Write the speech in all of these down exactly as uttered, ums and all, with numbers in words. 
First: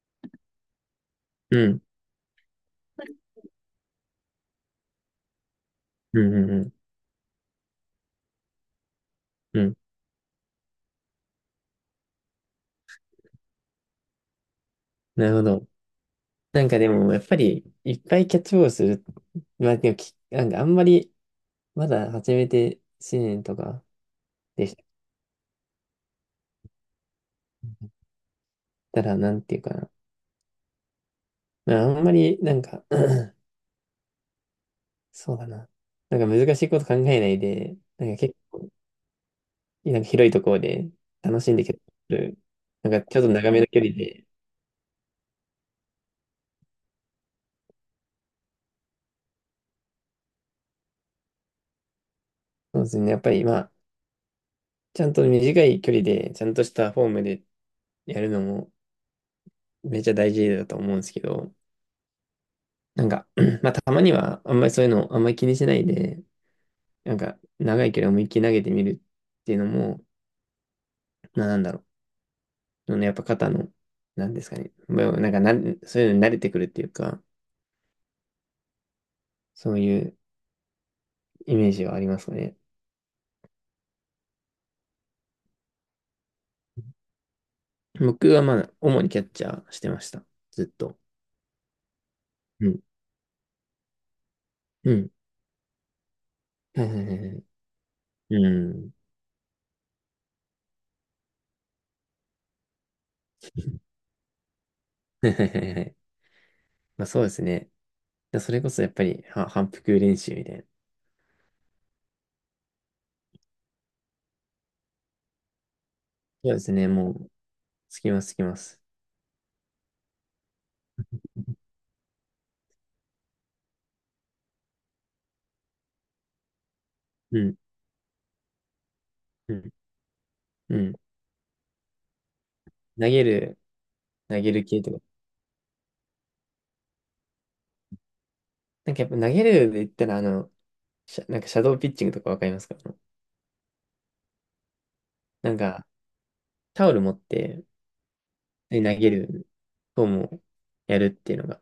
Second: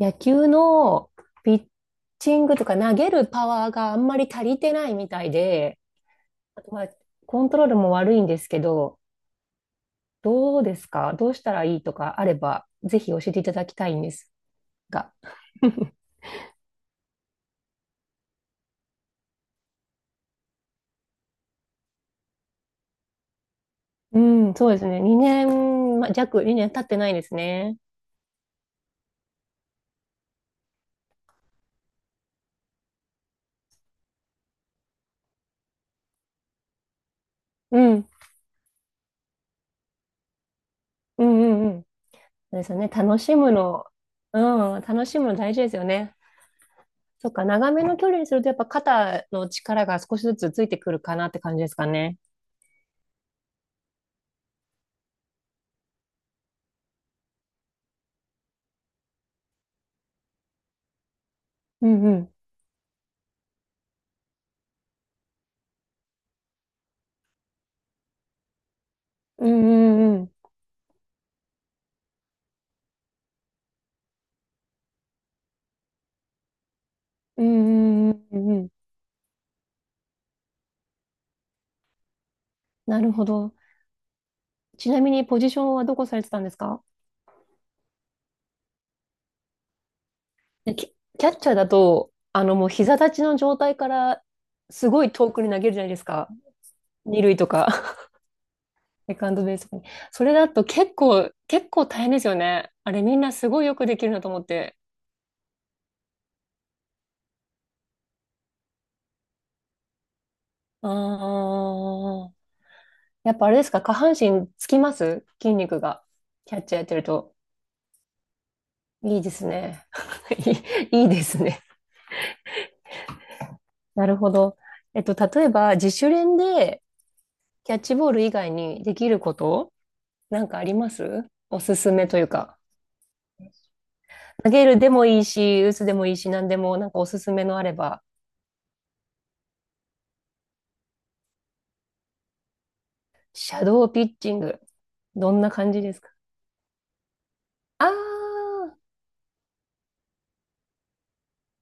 野球のピうッん、チングとか投げるパワーがあんまり足りてないみたいで、うん、うん、うあん。とまあ、コントロールも悪いんですけど、うん、どうですか？どうしたらいいとかあれば、ぜひ教えていただきたいんですが。なるほど。なんかでも、やっぱり、いっぱいキャッチボールする。まあ、でもき、なんかあんまり、まだ始めていちねんとかうん、でそうしですね。にねん、まあ、弱、にねん経ってないですね。たら、なんていうかな。まあ、あんまり、なんか、そうだな。なんか難しいこと考えないで、うん、なんか結構、なんか広いところでうん、楽しんでうキャん、ッうん。チそボール。うですよね。なんか楽ちょっとし長むめの距の、離で、うん、楽しむの大事ですよね。そっか、長めの距離にすると、やっぱ肩の力が少しずつついてくるかなって感じですかね。そうですね。やっぱり、まあ、ちゃんと短い距離で、ちゃんとしたフォームでやるのもめっちゃ大事だと思うんですけど、うんなんか、まあ、たまには、あんまりそういうの、あんまり気にしないで、なんか、長い距離思いっきり投げてみるっうんていうのも、うんうん。まあ、なんだろう。あのやっぱ肩の、なんですかね。まあなんかな、そういうのに慣れてくるっていうか、うんうんうんうんうん。そういうイメージはありますかね。なるほど。ちなみにポジションはどこされてたんですか？僕はまあ、主にキャッチャーしてました。ずっでキ、と。キャッチャーだと、あのもううん。膝立ちの状態からすうごいん。遠くに投げるじゃないですか。はいはいはい二は塁い。とか、うん。セカンドベースとかに。それだと結構、結構大変ですよね。あれみんなすごいよくできるなと思って。はいはいはいはい。まあ、そうですね。それこそやっぱり、は、反復練習みたいな。ああ、やっぱあれですか、下半身つきます、筋肉が。そうキャでッチすャーやっね。てるもう、と。つきます、つきます。いいですね。いい、いいですね。なるほど。えっと、例えば、自主練でうん。キャッチボール以外にできるこうん。となんかありうまん。す？おすすめというか。投げる、投投げげるる系でとか。もいいし、打つでもいいし、何でも、なんかおすすめのあれば。なんかやっぱ投げるで言ったら、あの、シャなんかシャドーピッチングとかわかりますか？シャドーピッチング。どんななん感じか、ですか？タオル持って、あー、で投げる方もやるっていうのが、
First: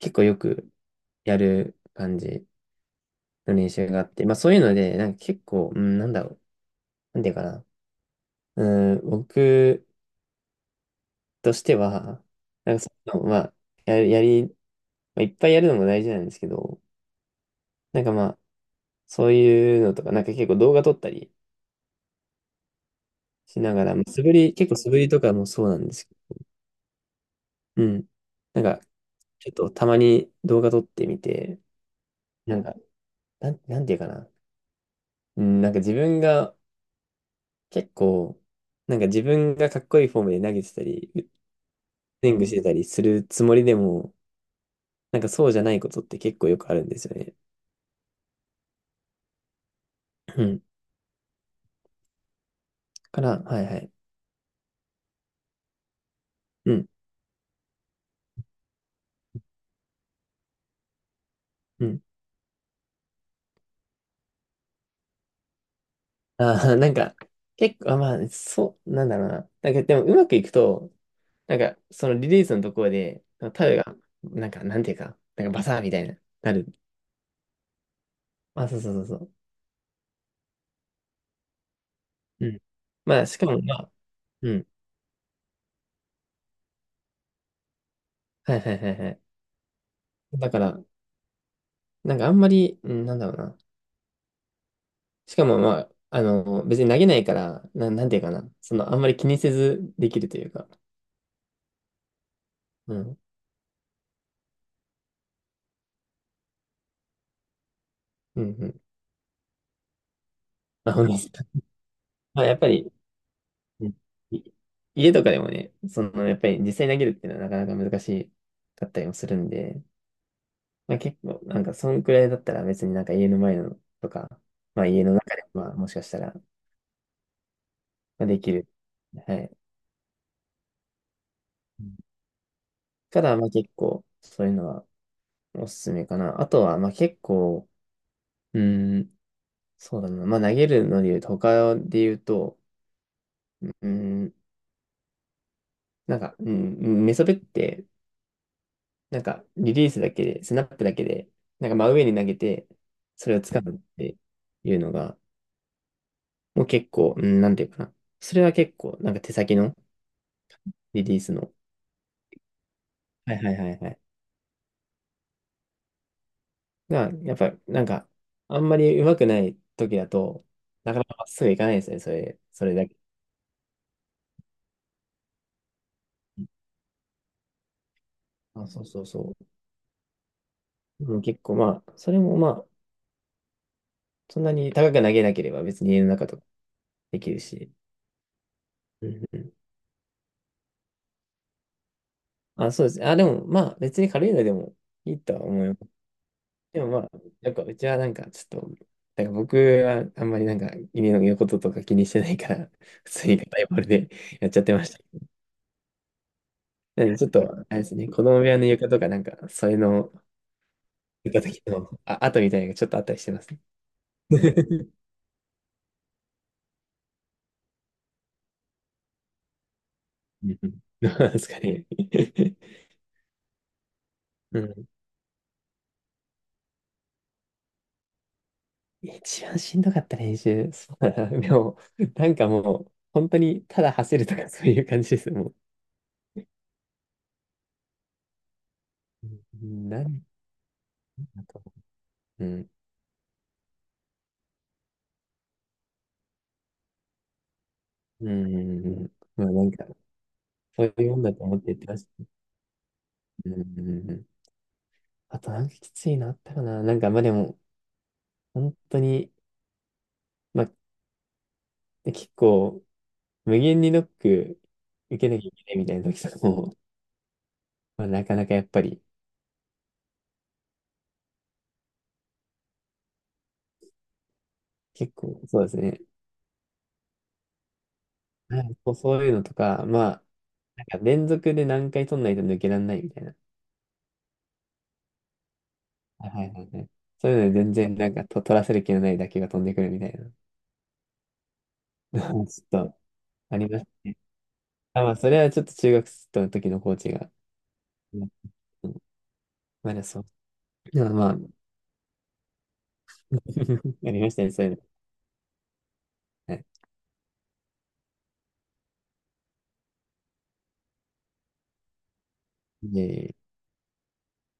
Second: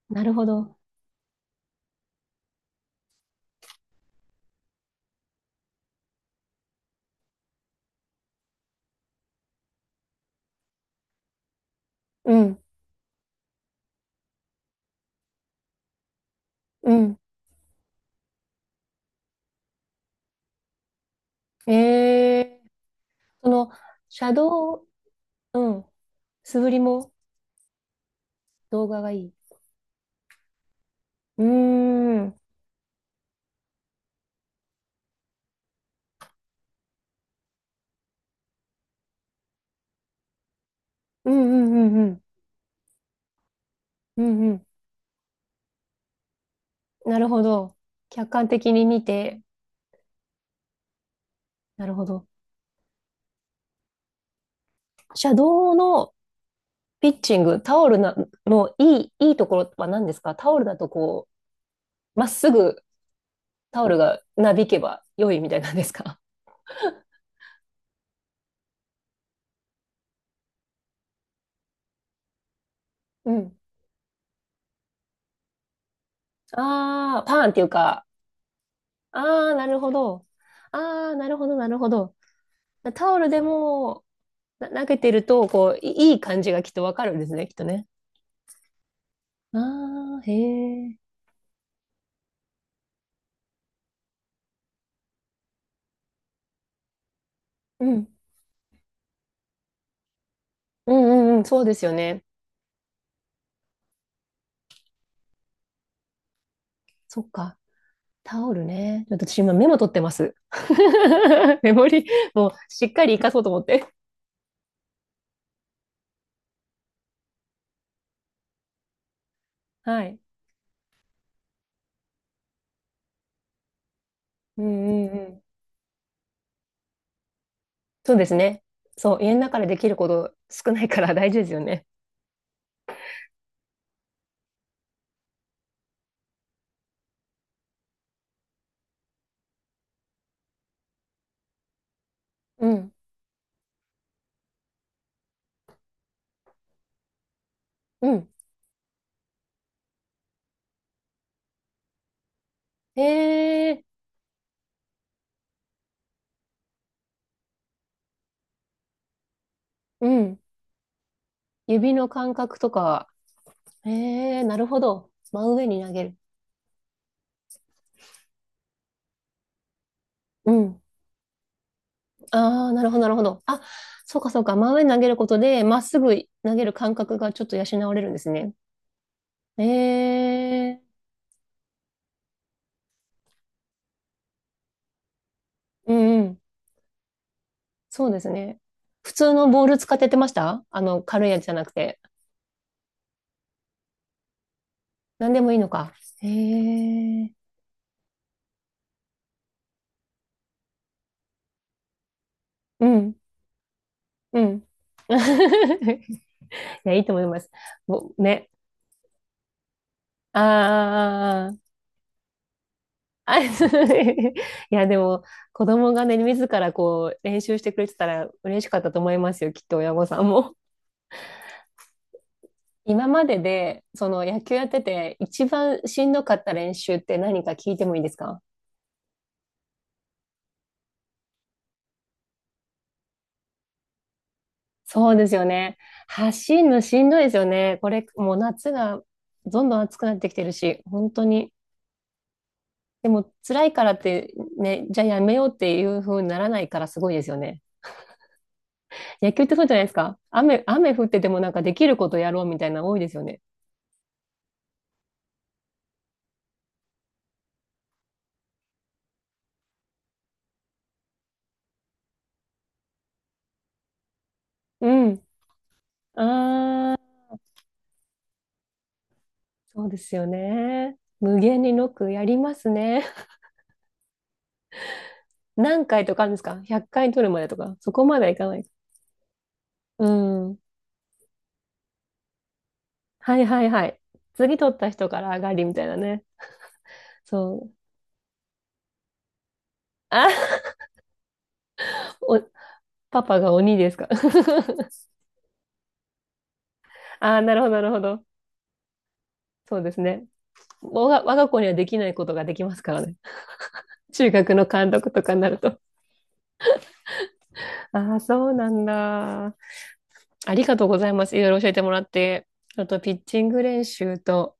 結な構るよほくど。やる感じの練習があって、まあそういうので、なんか結構、うん、なんだろう、なんていうかな。うん、僕としては、うん、なんかそういうの、まあ、やる、やり、まあ、いっぱいやるのも大事なんですけど、うん。なんかまあ、そういうのとか、なんか結構動画撮ったりええ、そしの、ながら、まあ素シ振ャり、結ド構ー、素振りとかもそううなん、んですけど、素振りもうん。なんか、動画がいい。ちょっとたまに動画撮ってみうーて、ん、うんなんか、なん、なんていうかな。うん、なんか自分が結構、なんか自分がかっこいいフォームで投げてたり、うんうんうん、スイングしてたりするつもりでも、うんうん。なんかそうじゃないことって結構よくあるんですよなるね。ほど。客観的に見て、うん。なるほど。だから、はいはい。シャドウのうん。ピッチング、タオルなのいい、いいところは何ですか？タオルだとこうん。う、まっすぐタオルがなびけば良いみたいなんですか？ああ、なんか、結構、あ、まあ、そう、なんだろうな。なんかでもうまくいくと、なんかそのリリースのところで、うん。タウが、なんか、なんていうか、なんかバサーみたいな、なる。ああ、パーンっていうか、あ、そうそうそうそう。ああ、なるほど。ああ、なるほど、なるほど。うん。タオまあ、ルしでかも、まあ、もうん。な投げてると、こう、いいい感じがきっとわかるんですね、きっとね。はいはいはいはい。ああ、へだから、え。なんかあんまり、うん、なんだろうな。しかも、まあ、あの、別に投げないから、うな、なんん。ていうかな。その、あんまり気にせずできるというか。うんうんうん、そうですよね。うん。そっか。うんタオルうん。ね。ちょっと私今メモ取ってます。まあ、本当ですか。メモリ、まあ、もうやっぱしり、っかり活かそうと思って。うん、い家とかでもね、その、やっぱり実際に投げるっていうのはなかなか難しかったりもするんで、はい。まあ、結構、なんか、そんくらいだったら別になんか家の前のとか、うまあ、家んうのんう中ん。で、まあ、もしかしたら、まそうであ、すできね。る。そう、家はのい。中でできること少ないから、 大事ですよね。から、まあ結構、そういうのはおすすめかな。あとは、まあ結構、うーん、そうだな。まあ投げるので言うと、他で言うと、うん。うーん、なんか、うん、メソベって、うん。なんかリリースだけで、スナップだけで、なんか真上に投げて、それを掴むっええ、ていうのが、もう結構、うん、なんていうかな。それは結構、なんか手先のうん。リリースの、指の感覚とか、はいはいはいはえい。え、なるほど。真上に投げる。が、やっぱ、なんか、あんまり上手くない時だと、うん。なかなかまっすぐいかないですね、それ、そああ、れなだるほけ。ど、なるほど。あ、そうか、そうか。真上に投げることで、まっすぐ投げる感覚がちょっと養われるんですね。あ、そうそうそう。ええ、うん、結構まあ、それもまあ、そんなに高く投げなければ別にう家の中とん、かできるし。そうですね。う普ん通うのん。ボール使ってやってました？あの、軽いやつじゃなくて。あ、そうです。あ、でもまあ、別に軽いのでもいい何とではもいい思のいます。か。へでもまあ、え。なんかうちはなんかちょっと、なんか僕はあんまりなんか家のこととか気にしてないから、う 普ん。通に硬いボールでうやっちん。ゃってました。いや、いいなんとで思ちいょっまと、す。あれですね、ぼ子供部ね。屋の床とかなんか、それのあ床だー、けの、あ、跡みたいなのがちょっとあったりしてあ。ますね。いや、でも、子供がね、自らこう、練習してくれてたら嬉しかったと思いますよ。きっと親御さんうも。んうん、どうなんです かね。今までで、その野球うやってん、て、一番しんどかった練習って何か聞いてもいいですか？一番しんどかった練習。そうだな。でも、なんかもう、本当にただ走るとかそういう感じそうでです。すよもね。走るのしんどいですよね。これ、もう夏がう、どんどん暑なくなっんてきてるし、本当だに。と。うん。でも、辛いからって、ね、じゃあやめようっていう風にならないからすごいですよね。うん。野球まっあてなそうんじゃないか、ですか。雨、そ雨う降っいうもてんてだもとなん思っかてでやっきてるましことた。やろうみたいなの多いですよね。うん。あとなんかきついのあったかな。なんかまあでも、本当に、まあ結構、無限にノックう受ん。けなきゃいけないみたいな時とかも、ああ、まあなかなかやっぱり、そうですよね。無限にノックやりますね。結構そうです何ね。回とかあるんですか？ ひゃっかい 回取るまでとか。そこまではいかなはい。い、そう、そういうのとか、まうあ、ん。なんか連続で何回取んないと抜けられないみたいな。はいはいはい。次取った人から上がりみたいなね。はいはいはいはい。そうそいうのでう、全然なんかと取らせる気のない打球が飛んでくるみたいな。あ、ちお、ょっとパパがあり鬼ましたですか？ね。あ、まあそれはちょっと中学生の時のコーチ が。ああ、なるほど、なるほど。うん、そうでますだそね。う。で我もが、ま我あ、が子にはできないことができますからね。あり中ましたね、学そのういうの。監督とかになると。はい。ああ、そうなんだ。ありがとうございます。いろいろ教えてもらって。あと、ピッで、チング練習と、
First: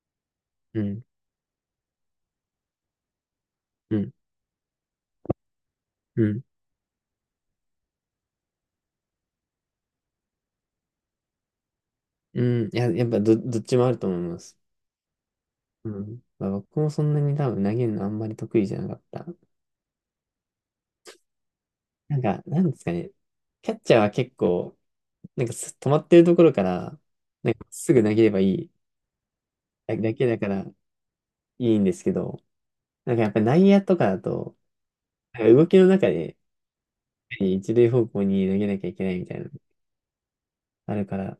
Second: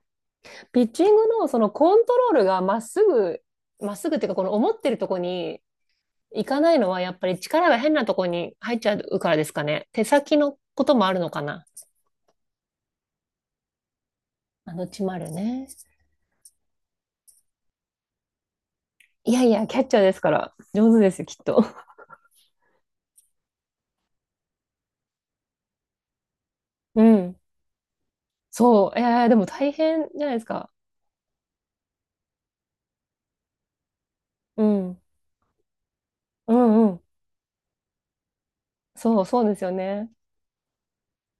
うピッん、チングのそのコントロールがまっすぐ、まっうすん、ぐっていうか、この思ってるとこにうん、行かないのは、やっぱり力が変なとこに入っちゃうからですかね。手先のこともあるのかな。うん。いや、やっぱ、ど、どっちもあると思います。あのちまるね。うん。まあ、僕もそんなに多分投げるのあんまり得意じゃなかった。いやいや、キャッチャーですから、上手ですよ、きっと。なんか、なんですかね。キャッチャーは結構、なんかす止まってるところからうん。すぐ投げればいいそう、えー、でも大だ変だじゃけないだですからか。いいんですけど、なんかやっぱ内野とかだと、うん。なんか動きの中でうんうん。一塁方向に投げなきゃいけないそう、みたいそなうのですよね。あるから、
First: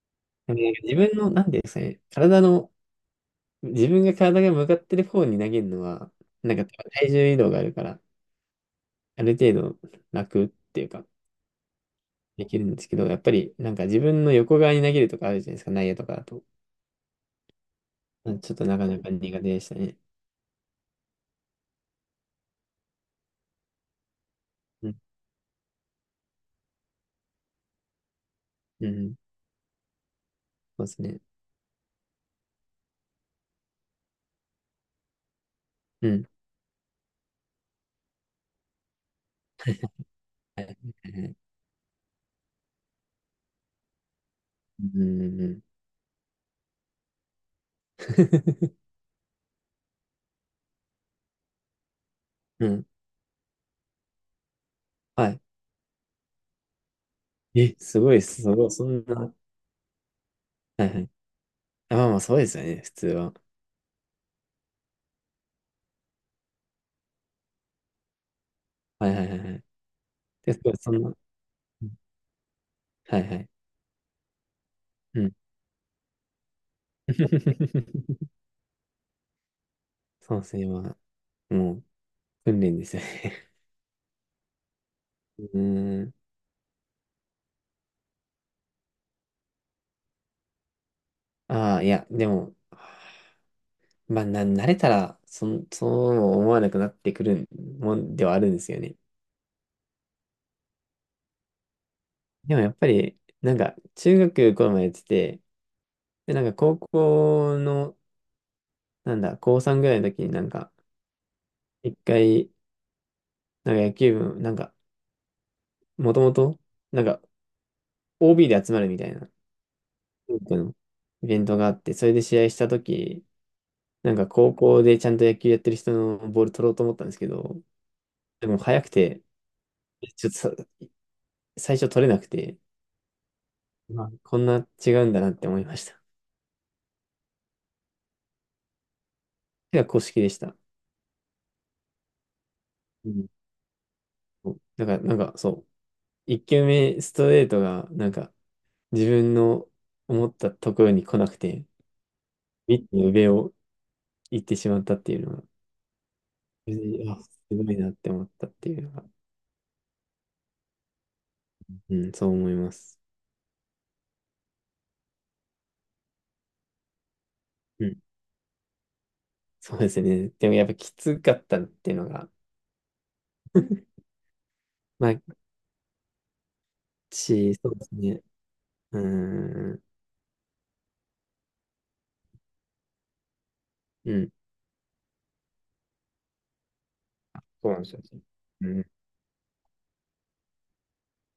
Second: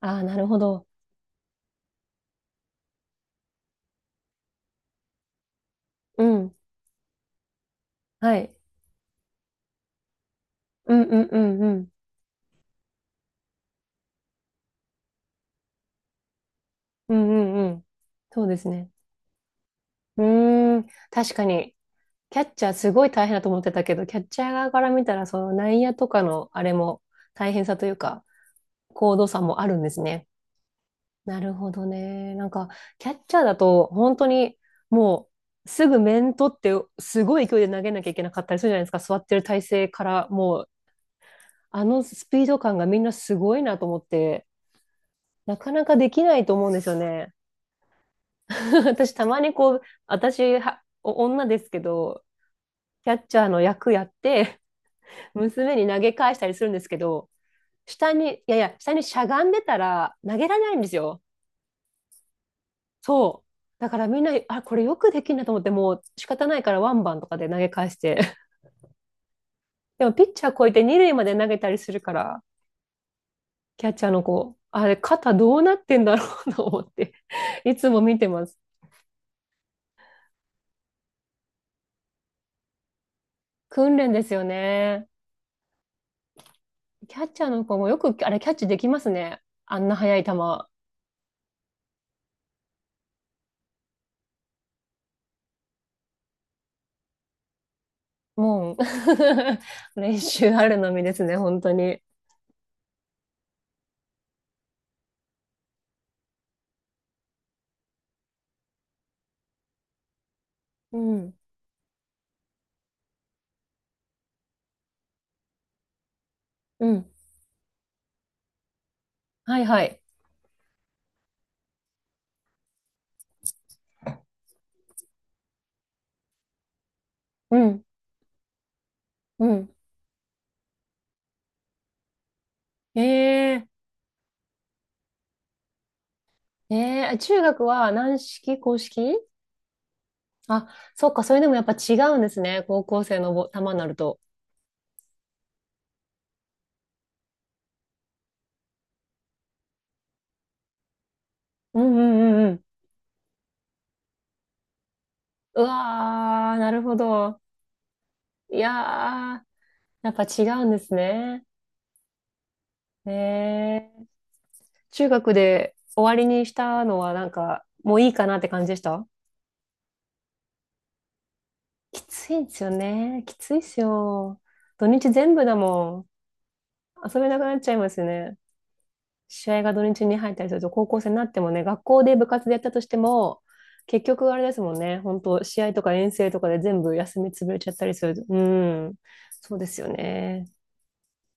ああ、なるでもなほんかど。自分の、なんていうんですかね、体の、自分が体が向かってる方に投げるのは、うん。なんか体重移動があるから、はい。ある程度楽っていううんか、うんうんうん。できるんですけど、やっぱりなんか自分の横側に投げるとかあるじゃないですか、内野とかだと。うんうんうん、うん、そうちょでっとすなかね。なか苦手でしたね。うん。うーん。確かに、キャッチャーすごい大変だと思ってたけど、キャッチャー側かうらん、見たら、その内野とかのあれも大変さというか、うん、高度差もあるんですね。そうですね。なるほどね。なんか、キャッチャーだと、本当に、もう、すぐうん。面取って、すごい勢いで投げなきゃいけなかったりするじゃないですか。座ってる体勢から、もう、うんあのスピード感がみんなすごいなと思って、うんうんうなん。かなかできないと思うんですよね。私、たまにこう、私は、お女ですけど、うん。キャッチャーの役やって、は娘に投げ返したりするんですけど、い。え、すご下いでに、す。いすやいごい。や、そ下にんな。しゃはがんでたら投げられないんいではすい。よ。あ、まあまあ、そうですよね、普通は。そう。だからみんな、あ、これよくできんなと思って、もう仕方ないからワンバンとかで投げ返して。はいはいはいはい。でもピッチャで、ーそ超えうてそ二んな、塁まで投げたりうすん、るから、はいはい。キャッチャーの子、あれ、うん。肩どうなってんだろう と思っていつも見て ます。そうですね、まあ、もう、訓練ですよね。訓練ですよね。うーん。キャッチャーの子もよく、あれ、キャッチできますね。あんな速い球。ああ、いや、でも、まあ、な、慣れたら、そん、そう思わなくなってくるもんではあるんですもう よね。練習あるのみですね、本当に。でもやっぱり、なんか、中学頃までやってて、で、なんか高校の、なんだ、高こうさんぐらいの時になんか、うん、一回、なんか野球部、なんか、もともと、うなんん。か、オービー で集まるみたいなはいはい。京都のイベントがあって、それで試合したとき、なんか高校でちゃんと野球やってる人のボール取ろうと思ったんですけうど、ん、でも速くて、うん。ちょっとさ最初取れなくて、えまあこんな違うんだなって思いました。ー、えー、中学は軟式、硬式？手が公式でした。あ、そっか、それでもやっぱ違うんですね。高校う生ん、のぼ球になると。だから、なんかそう、いっきゅうめ球目ストレートが、なんか自分の思ったところに来なくて、うんうんうんうん。ミットの上を行ってしまったっていうのが、うわー、な別るほにあ、ど。すごいなって思ったっいてやいうのが、ー、やっぱ違うんですね。うん、そう思います。へえ。中学で終わりにしたのはなんか、うもん、ういいかなって感じでした？そうですね。でもやっぱきつかったっていうきのが、ついんですよね。きついっす よ。土日まあ、全部だもん。遊べなくなし、っちそゃいうでますすよね。ね。う試合がーん、土日に入ったりすると、高校生になってもね、学校で部活でやったとしても、結うん、局あれですもんね、本当試合とか遠征とかで全部休み潰れちそゃうっなんたでりすよすね。る、ううんん、そうですよね。